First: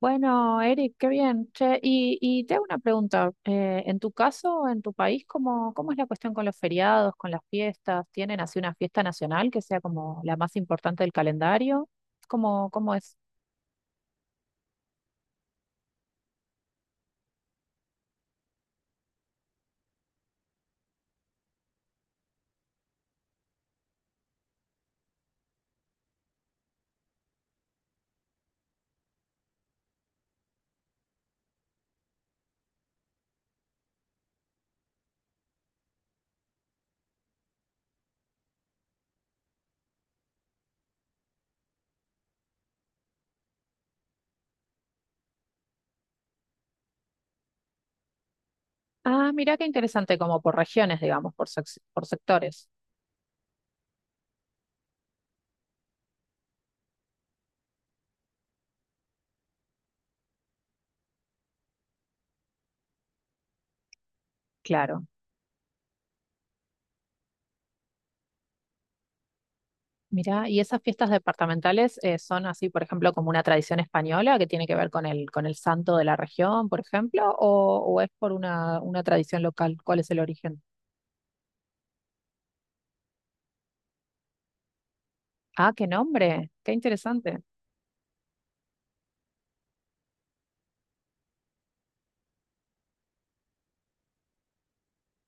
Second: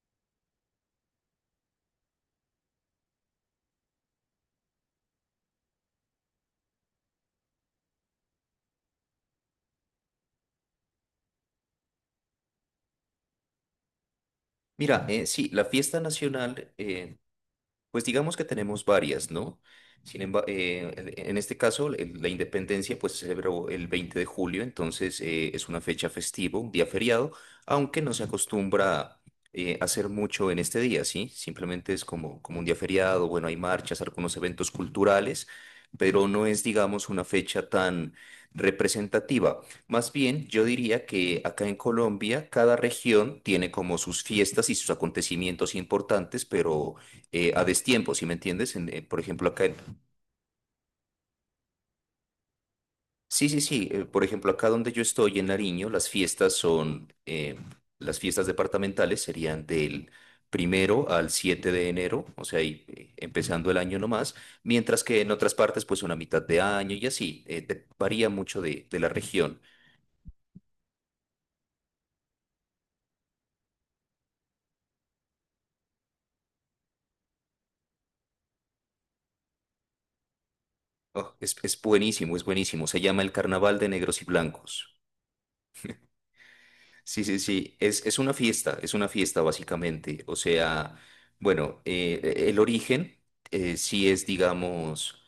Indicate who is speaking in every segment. Speaker 1: Bueno, Eric, qué bien. Che, y te hago una pregunta. En tu caso, en tu país, ¿cómo es la cuestión con los feriados, con las fiestas? ¿Tienen así una fiesta nacional que sea como la más importante del calendario? ¿Cómo es?
Speaker 2: Mira, sí, la fiesta nacional, pues digamos que tenemos varias, ¿no? Sin embargo, en este caso, la independencia, pues, se celebró el 20 de julio. Entonces, es una fecha festiva, un día feriado, aunque no se acostumbra hacer mucho en este día, ¿sí? Simplemente es como un día feriado. Bueno, hay marchas, algunos eventos culturales, pero no es, digamos, una fecha tan representativa. Más bien, yo diría que acá en Colombia cada región tiene como sus fiestas y sus acontecimientos importantes, pero, a destiempo. ¿Sí me entiendes? Por
Speaker 1: Ah,
Speaker 2: ejemplo,
Speaker 1: mira qué
Speaker 2: acá,
Speaker 1: interesante, como por regiones, digamos, por, por sectores.
Speaker 2: sí, sí, sí. Por ejemplo, acá donde yo estoy en Nariño, las fiestas departamentales serían del primero al 7 de enero, o sea, empezando el año nomás, mientras
Speaker 1: Claro.
Speaker 2: que en otras partes, pues, una mitad de año y así. Varía mucho de la región.
Speaker 1: Mira, y esas fiestas departamentales son así, por ejemplo, como una tradición española que tiene que ver con con el santo de la región, por ejemplo, o es por una tradición local. ¿Cuál es el origen?
Speaker 2: Oh, es buenísimo, es buenísimo. Se llama el Carnaval de Negros y Blancos.
Speaker 1: Ah, qué nombre, qué
Speaker 2: Sí,
Speaker 1: interesante.
Speaker 2: sí, sí. Es una fiesta, básicamente. O sea, bueno, el origen, sí es, digamos,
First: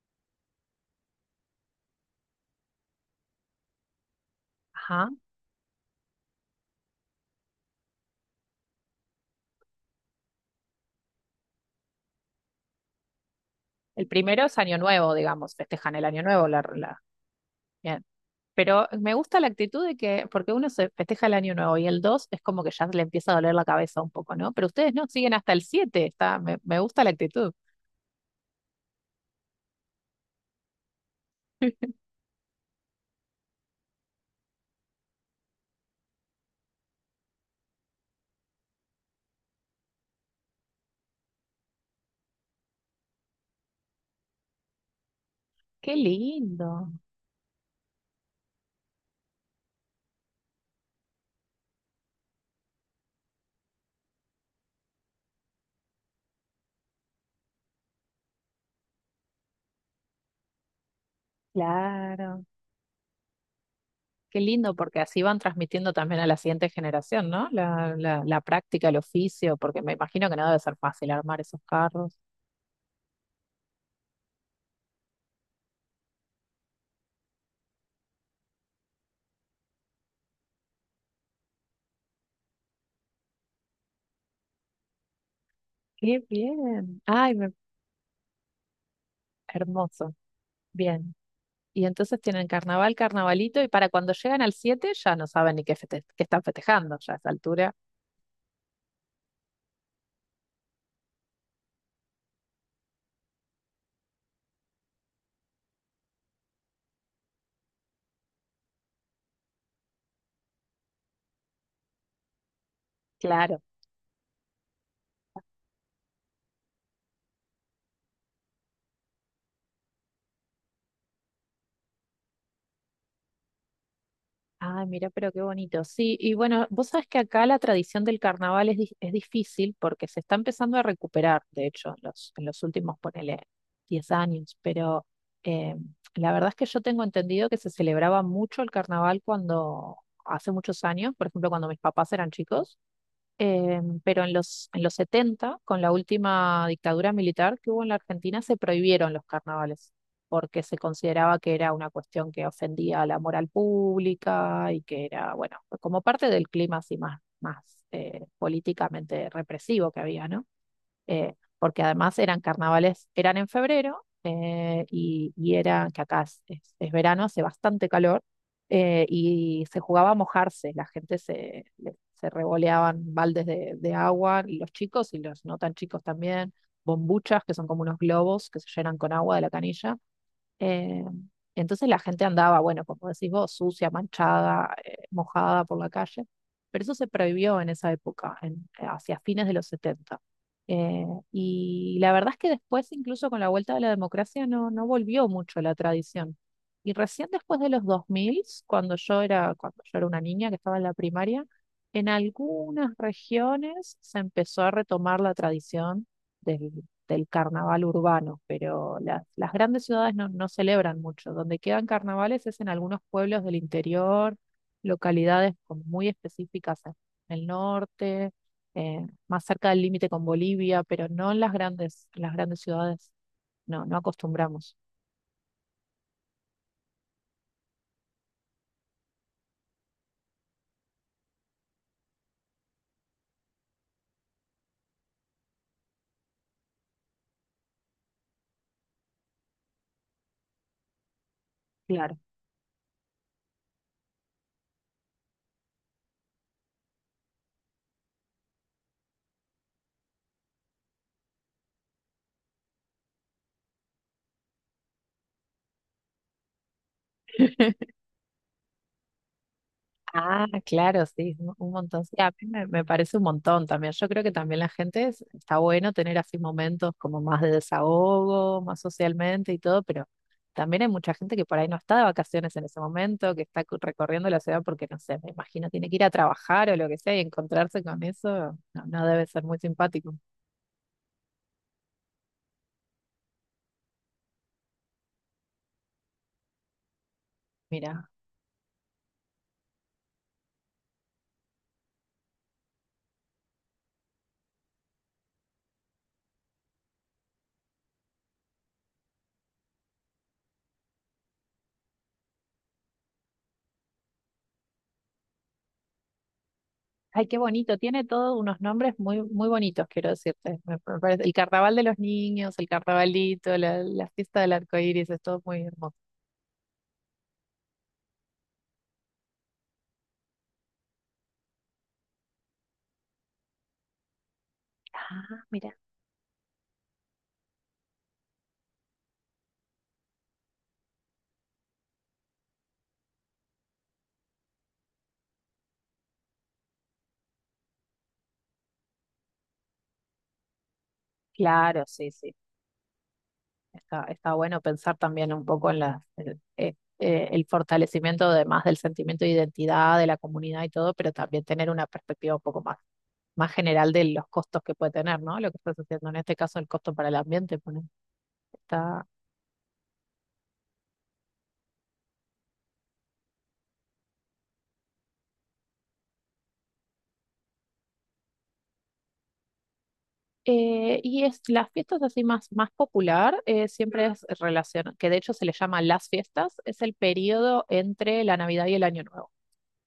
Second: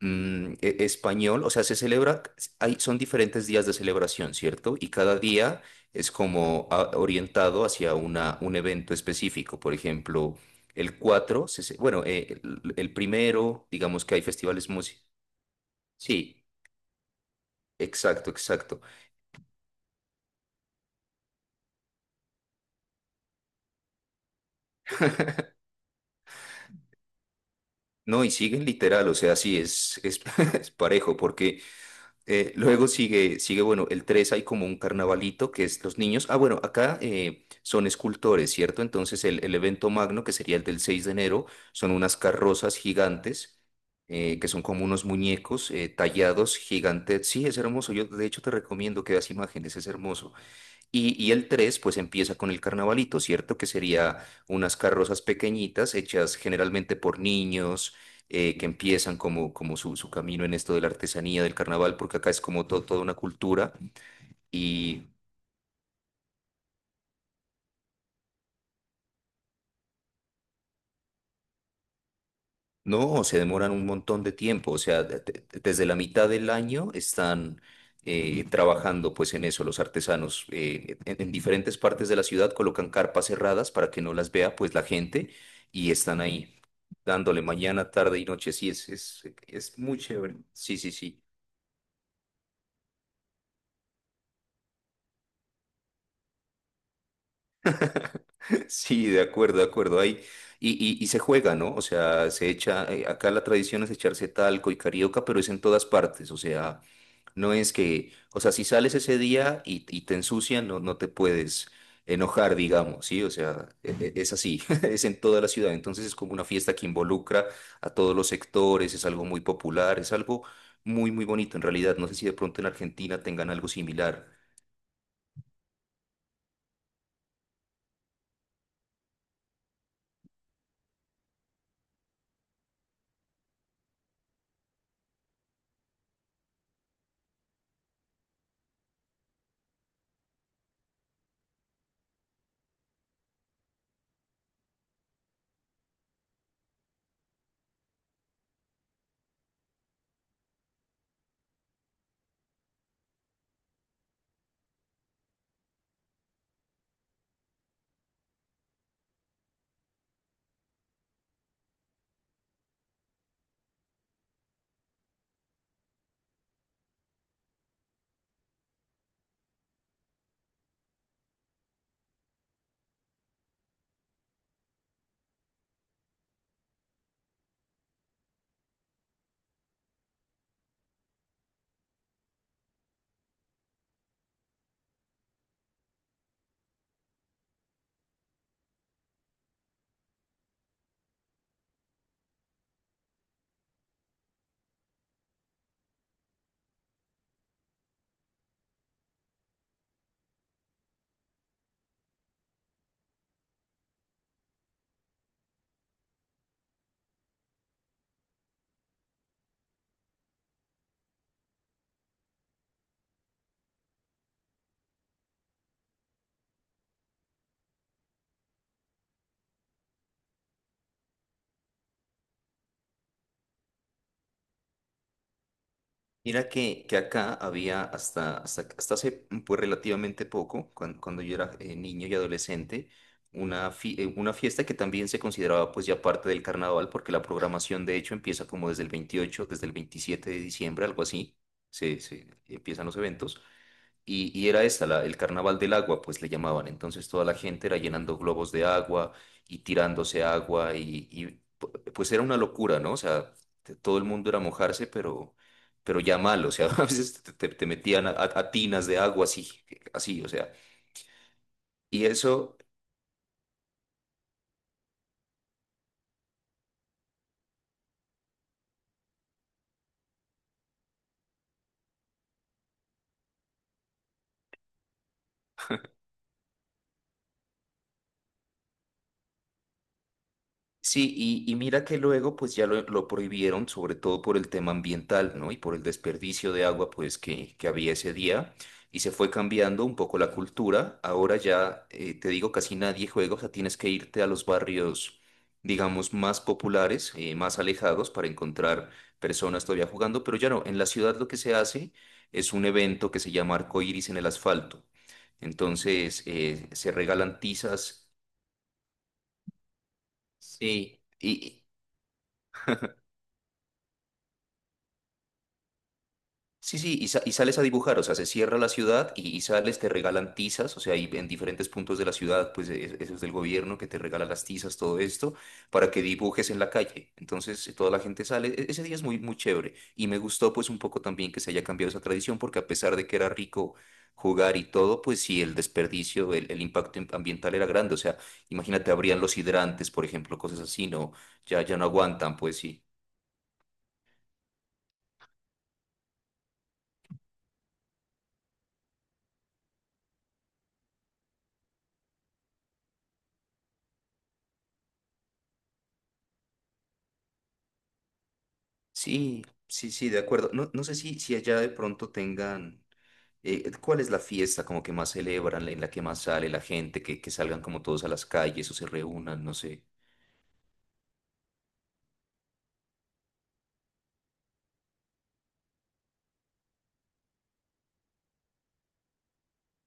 Speaker 2: español. O sea, se celebra, hay, son diferentes días de celebración, ¿cierto? Y
Speaker 1: Ajá.
Speaker 2: cada día es como, orientado hacia un evento específico. Por ejemplo, el 4 se ce- bueno, el primero, digamos
Speaker 1: El
Speaker 2: que hay
Speaker 1: primero es
Speaker 2: festivales
Speaker 1: Año
Speaker 2: músicos.
Speaker 1: Nuevo, digamos, festejan el Año
Speaker 2: Sí,
Speaker 1: Nuevo, bien.
Speaker 2: exacto, exacto.
Speaker 1: Pero me gusta la actitud de que, porque uno se festeja el Año Nuevo y el 2 es como que ya le empieza a doler la cabeza un poco, ¿no? Pero ustedes no, siguen hasta el siete, está, me gusta la actitud.
Speaker 2: No, y siguen literal, o sea, sí, es parejo, porque Luego sigue, sigue, bueno, el 3 hay como un carnavalito que es los niños. Ah, bueno, acá, son escultores, ¿cierto? Entonces el evento magno, que sería el del 6 de enero, son unas carrozas gigantes, que son como unos muñecos,
Speaker 1: Qué
Speaker 2: tallados,
Speaker 1: lindo,
Speaker 2: gigantes. Sí, es hermoso. Yo, de hecho, te recomiendo que veas imágenes. Es hermoso. Y el tres, pues, empieza con el carnavalito, ¿cierto? Que sería unas carrozas pequeñitas hechas generalmente por niños, que empiezan como su camino en esto de la artesanía, del carnaval, porque acá es
Speaker 1: claro.
Speaker 2: como toda una cultura
Speaker 1: Qué lindo, porque
Speaker 2: y
Speaker 1: así van transmitiendo también a la siguiente generación, ¿no? La práctica, el oficio, porque me imagino que no debe ser fácil armar esos carros.
Speaker 2: no, se demoran un montón de tiempo. O sea, desde la mitad del año están, trabajando, pues, en eso los artesanos. En diferentes partes de la ciudad colocan carpas cerradas para que no las vea, pues, la gente, y están
Speaker 1: Qué
Speaker 2: ahí,
Speaker 1: bien.
Speaker 2: dándole mañana, tarde y noche. Sí, es muy
Speaker 1: Hermoso.
Speaker 2: chévere. Sí, sí,
Speaker 1: Bien.
Speaker 2: sí.
Speaker 1: Y entonces tienen carnaval, carnavalito, y para cuando llegan al 7 ya no saben ni qué, qué están festejando ya a esa altura.
Speaker 2: Sí, de acuerdo, de acuerdo. Ahí, y se juega, ¿no? O sea, se echa, acá la tradición es echarse talco y carioca, pero es en todas partes. O sea, no es que... O sea, si sales ese día y te ensucian, no, no te puedes enojar, digamos, ¿sí? O
Speaker 1: Claro.
Speaker 2: sea, es así, es en toda la ciudad. Entonces es como una fiesta que involucra a todos los sectores. Es algo muy popular, es algo muy, muy bonito en realidad. No sé si de pronto en Argentina tengan algo similar.
Speaker 1: Ah, mira, pero qué bonito. Sí, y bueno, vos sabés que acá la tradición del carnaval es, es difícil porque se está empezando a recuperar, de hecho, en en los últimos, ponele, 10 años, pero eh, la verdad es que yo tengo entendido que se celebraba mucho el carnaval cuando, hace muchos años, por ejemplo, cuando mis papás eran chicos. Pero en en los setenta, con la última dictadura militar que hubo en la Argentina, se prohibieron los carnavales, porque se consideraba que era una cuestión que ofendía a la moral pública y que era, bueno, como parte del clima así más políticamente represivo que había, ¿no? Porque además eran carnavales, eran en febrero, y era, que acá es, es verano, hace bastante calor, y se jugaba a mojarse, la gente se, se revoleaban baldes de agua, y los chicos y los no tan chicos también, bombuchas, que son como unos globos que se llenan con agua de la canilla. eh, entonces la gente andaba, bueno, como decís vos, sucia, manchada, mojada por la calle, pero eso se prohibió en esa época, hacia fines de los 70. Eh, y la verdad es que después, incluso con la vuelta de la democracia, no, no volvió mucho la tradición. Y recién después de los 2000, cuando yo era una niña que estaba en la primaria, en algunas regiones se empezó a retomar la tradición del carnaval urbano, pero las grandes ciudades no, no celebran mucho. Donde quedan carnavales es en algunos pueblos del interior, localidades como muy específicas en el norte, más cerca del límite con Bolivia, pero no en las grandes ciudades. No, no acostumbramos.
Speaker 2: Mira que acá había hasta hace, pues, relativamente poco, cuando yo era, niño y adolescente, una fiesta que también se consideraba, pues, ya parte del carnaval, porque la programación, de hecho, empieza como desde el 28, desde el 27 de diciembre, algo así. se,
Speaker 1: Claro.
Speaker 2: se empiezan los eventos. Y era esta, el carnaval del agua, pues le llamaban. Entonces toda la gente era llenando globos de agua y tirándose agua pues era una locura, ¿no? O sea, todo el mundo era mojarse, pero, ya mal. O sea, a veces te metían a tinas de agua, así, así, o
Speaker 1: Ah,
Speaker 2: sea.
Speaker 1: claro, sí, un montón.
Speaker 2: Y
Speaker 1: Sí,
Speaker 2: eso,
Speaker 1: me parece un montón también. Yo creo que también la gente está bueno tener así momentos como más de desahogo, más socialmente y todo, pero también hay mucha gente que por ahí no está de vacaciones en ese momento, que está recorriendo la ciudad porque, no sé, me imagino tiene que ir a trabajar o lo que sea, y encontrarse con eso no, no debe ser muy simpático.
Speaker 2: sí. Y mira que luego, pues, ya lo prohibieron, sobre todo por el tema ambiental, ¿no? Y por el desperdicio de agua, pues, que había
Speaker 1: Mira,
Speaker 2: ese día. Y se fue cambiando un poco la cultura. Ahora ya, te digo, casi nadie juega. O sea, tienes que irte a los barrios, digamos, más populares, más alejados, para encontrar personas todavía jugando. Pero ya no. En la ciudad lo que se hace es un evento que se llama Arco Iris en el Asfalto. Entonces, se
Speaker 1: ay, qué
Speaker 2: regalan
Speaker 1: bonito,
Speaker 2: tizas.
Speaker 1: tiene todos unos nombres muy, muy bonitos, quiero decirte.
Speaker 2: Sí.
Speaker 1: El carnaval de los niños, el carnavalito, la fiesta del arco iris, es todo muy hermoso.
Speaker 2: Sí, sí. Y sales a dibujar. O sea, se cierra la ciudad y sales, te regalan tizas. O sea, y en diferentes puntos de la ciudad, pues, eso es del gobierno, que te regala las tizas, todo esto,
Speaker 1: Ah, mira.
Speaker 2: para que dibujes en la calle. Entonces, toda la gente sale. Ese día es muy, muy chévere. Y me gustó, pues, un poco también que se haya cambiado esa tradición, porque a pesar de que era rico jugar y todo, pues, sí, el desperdicio, el impacto ambiental era grande. O sea, imagínate, habrían los hidrantes, por ejemplo, cosas así. No, ya
Speaker 1: Claro,
Speaker 2: no
Speaker 1: sí, sí.
Speaker 2: aguantan, pues sí.
Speaker 1: Está, está bueno pensar también un poco en las, el fortalecimiento, además, del sentimiento de identidad de la comunidad y todo, pero también tener una perspectiva un poco más, más general de los costos que puede tener, ¿no? Lo que estás haciendo en este caso, el costo para el ambiente, está.
Speaker 2: Sí, sí, sí, de acuerdo. No, no sé si allá de pronto tengan, ¿cuál es la fiesta como que más celebran, en la que más sale la gente, que salgan como todos a las calles o se reúnan, no sé?
Speaker 1: Y es las fiestas así más, más popular, siempre es relación, que de hecho se le llama las fiestas, es el periodo entre la Navidad y el Año Nuevo.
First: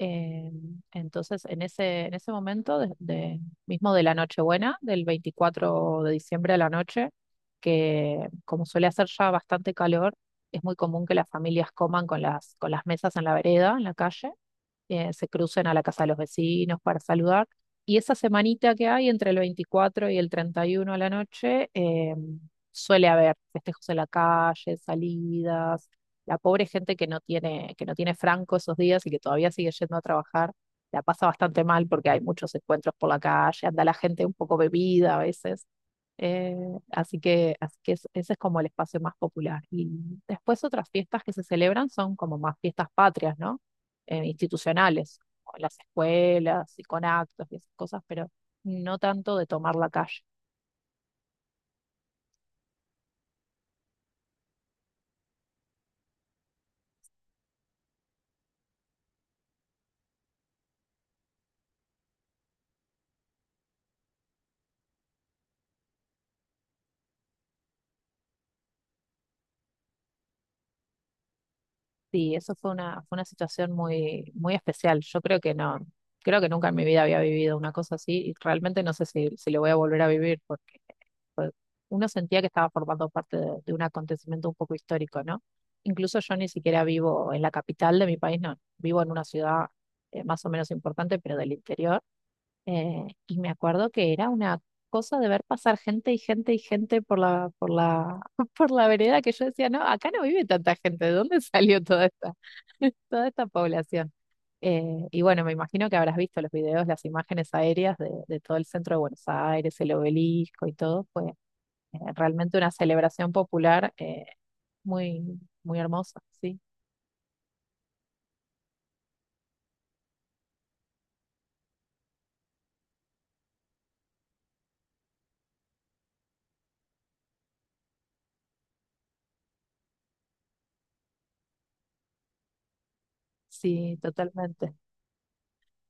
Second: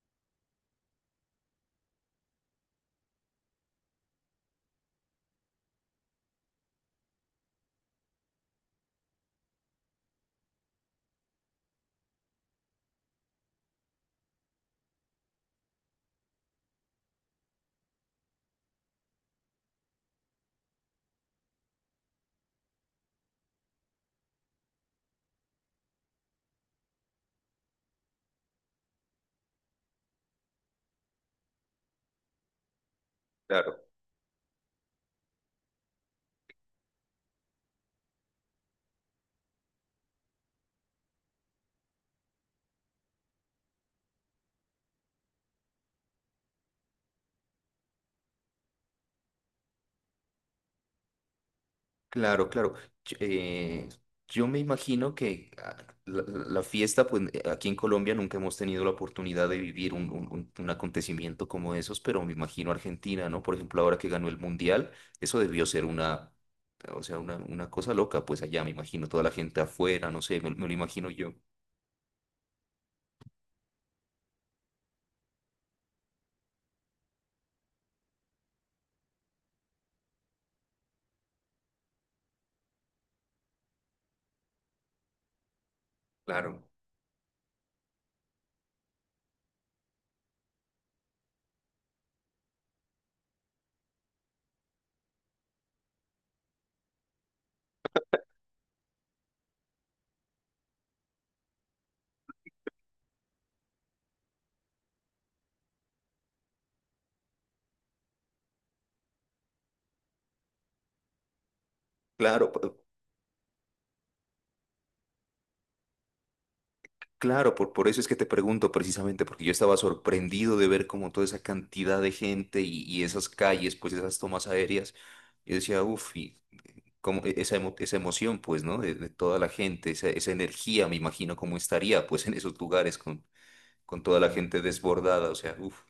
Speaker 1: Eh, entonces, en ese, mismo de la Nochebuena, del 24 de diciembre a la noche, que como suele hacer ya bastante calor, es muy común que las familias coman con las mesas en la vereda, en la calle. Se crucen a la casa de los vecinos para saludar. Y esa semanita que hay entre el 24 y el 31 a la noche, suele haber festejos en la calle, salidas. La pobre gente que no tiene franco esos días y que todavía sigue yendo a trabajar, la pasa bastante mal porque hay muchos encuentros por la calle,
Speaker 2: Claro.
Speaker 1: anda la gente un poco bebida a veces. Eh, Así que, ese es como el espacio más popular. Y después otras fiestas que se celebran son como más fiestas patrias, ¿no? Institucionales, con las escuelas y con actos y esas cosas, pero no tanto de tomar la calle.
Speaker 2: Claro, claro. Ch- eh, yo me imagino que, la fiesta, pues, aquí en Colombia nunca hemos tenido la oportunidad de vivir un acontecimiento como esos, pero me imagino Argentina, ¿no? Por ejemplo, ahora que ganó el Mundial, eso debió ser una. O sea, una cosa loca, pues, allá me imagino toda la gente afuera, no sé, me lo imagino yo.
Speaker 1: Sí, eso fue una situación muy, muy especial. Yo creo que no, creo que nunca en mi vida había vivido una cosa así, y realmente no sé si, si lo voy a volver a vivir porque fue- uno sentía que estaba formando parte de un acontecimiento un poco histórico, ¿no? Incluso yo ni
Speaker 2: Claro.
Speaker 1: siquiera vivo en la capital de mi país, no, vivo en una ciudad más o menos importante, pero del interior. Y me acuerdo que era una cosa de ver pasar gente y gente y gente por la, por la vereda, que yo decía, no, acá no vive tanta gente, ¿de dónde salió toda esta, toda esta población? Y bueno, me imagino que habrás visto los videos, las imágenes aéreas de todo el centro de Buenos Aires, el obelisco y todo. Fue
Speaker 2: Claro,
Speaker 1: realmente una celebración popular, muy, muy hermosa, sí,
Speaker 2: claro, por eso es que te pregunto, precisamente, porque yo estaba sorprendido de ver como toda esa cantidad de gente y esas calles, pues, esas tomas aéreas. Yo decía, uff, y como, esa, esa emoción, pues, ¿no? De toda la gente, esa energía, me imagino cómo estaría, pues, en esos lugares con,
Speaker 1: sí,
Speaker 2: con toda la gente
Speaker 1: totalmente.
Speaker 2: desbordada, o sea, uff,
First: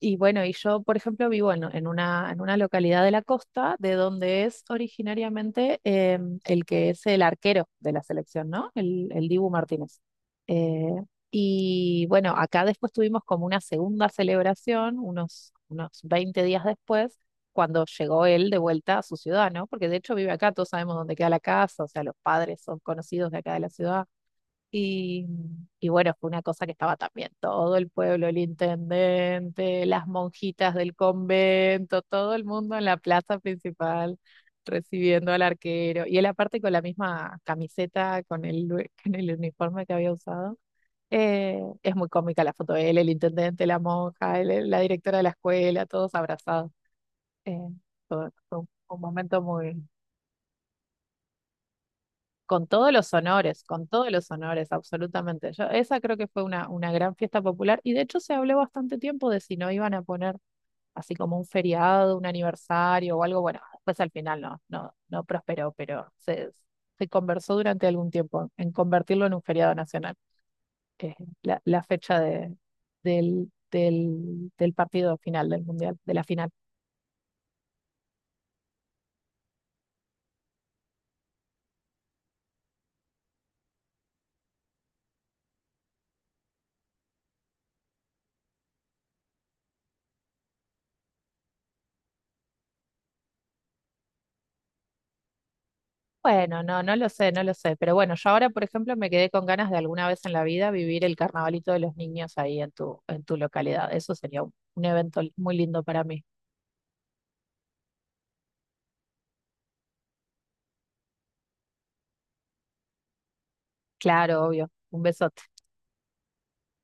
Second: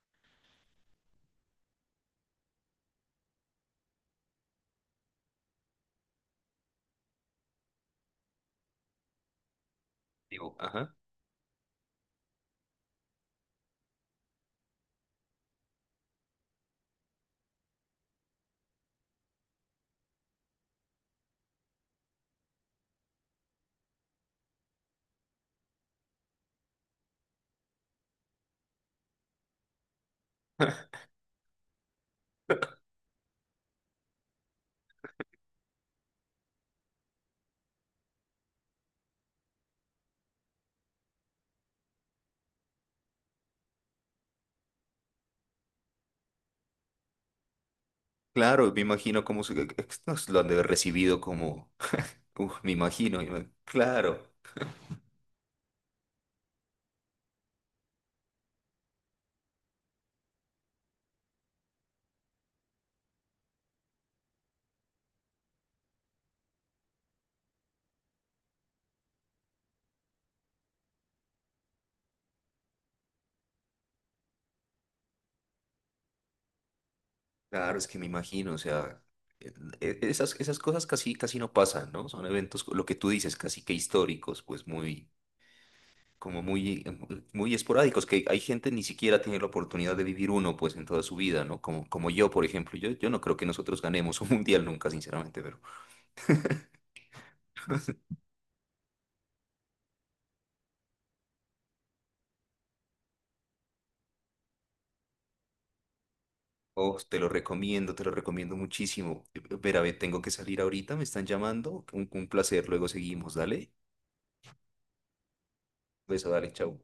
Speaker 1: Y bueno, por ejemplo, vivo en una localidad de la costa, de donde es originariamente el que es el arquero de la selección, ¿no? El Dibu Martínez.
Speaker 2: digo,
Speaker 1: Eh,
Speaker 2: ajá.
Speaker 1: y bueno, acá después tuvimos como una segunda celebración, unos 20 días después, cuando llegó él de vuelta a su ciudad, ¿no? Porque de hecho vive acá, todos sabemos dónde queda la casa, o sea, los padres son conocidos de acá de la ciudad. Y, y bueno, fue una cosa que estaba también todo el pueblo, el intendente, las monjitas del convento, todo el mundo en la plaza principal recibiendo al arquero. Y él aparte con la misma camiseta, con el, con el uniforme que había usado. Es muy cómica la foto de él, el intendente, la monja, la directora de la escuela, todos abrazados. Eh, fue fue un
Speaker 2: Claro, me
Speaker 1: un
Speaker 2: imagino
Speaker 1: momento
Speaker 2: cómo
Speaker 1: muy...
Speaker 2: nos lo han de haber recibido como... Uff,
Speaker 1: Con
Speaker 2: me
Speaker 1: todos los
Speaker 2: imagino,
Speaker 1: honores, con todos los
Speaker 2: claro.
Speaker 1: honores, absolutamente. Yo, esa creo que fue una gran fiesta popular, y de hecho se habló bastante tiempo de si no iban a poner así como un feriado, un aniversario o algo. Bueno, después al final no, no, no prosperó, pero se conversó durante algún tiempo en convertirlo en un feriado nacional, que es la, la fecha del partido final del mundial, de la final.
Speaker 2: Claro, es que me imagino, o sea, e- esas cosas casi, casi no pasan, ¿no? Son eventos, lo que tú dices, casi que históricos, pues, muy, como muy, muy esporádicos, que hay gente ni siquiera tiene la oportunidad de vivir uno, pues, en toda su vida, ¿no? Como yo, por ejemplo, yo no creo que nosotros ganemos un mundial nunca, sinceramente, pero...
Speaker 1: Bueno, no, no lo sé, no lo sé. Pero bueno, yo ahora, por ejemplo, me quedé con ganas de alguna vez en la vida vivir el carnavalito de los niños ahí en tu localidad. Eso sería un evento muy lindo para mí.
Speaker 2: Oh, te lo recomiendo muchísimo. Ver a ver, tengo que salir ahorita, me están llamando, un placer, luego seguimos, dale,
Speaker 1: Claro, obvio. Un besote.
Speaker 2: beso, dale, chao.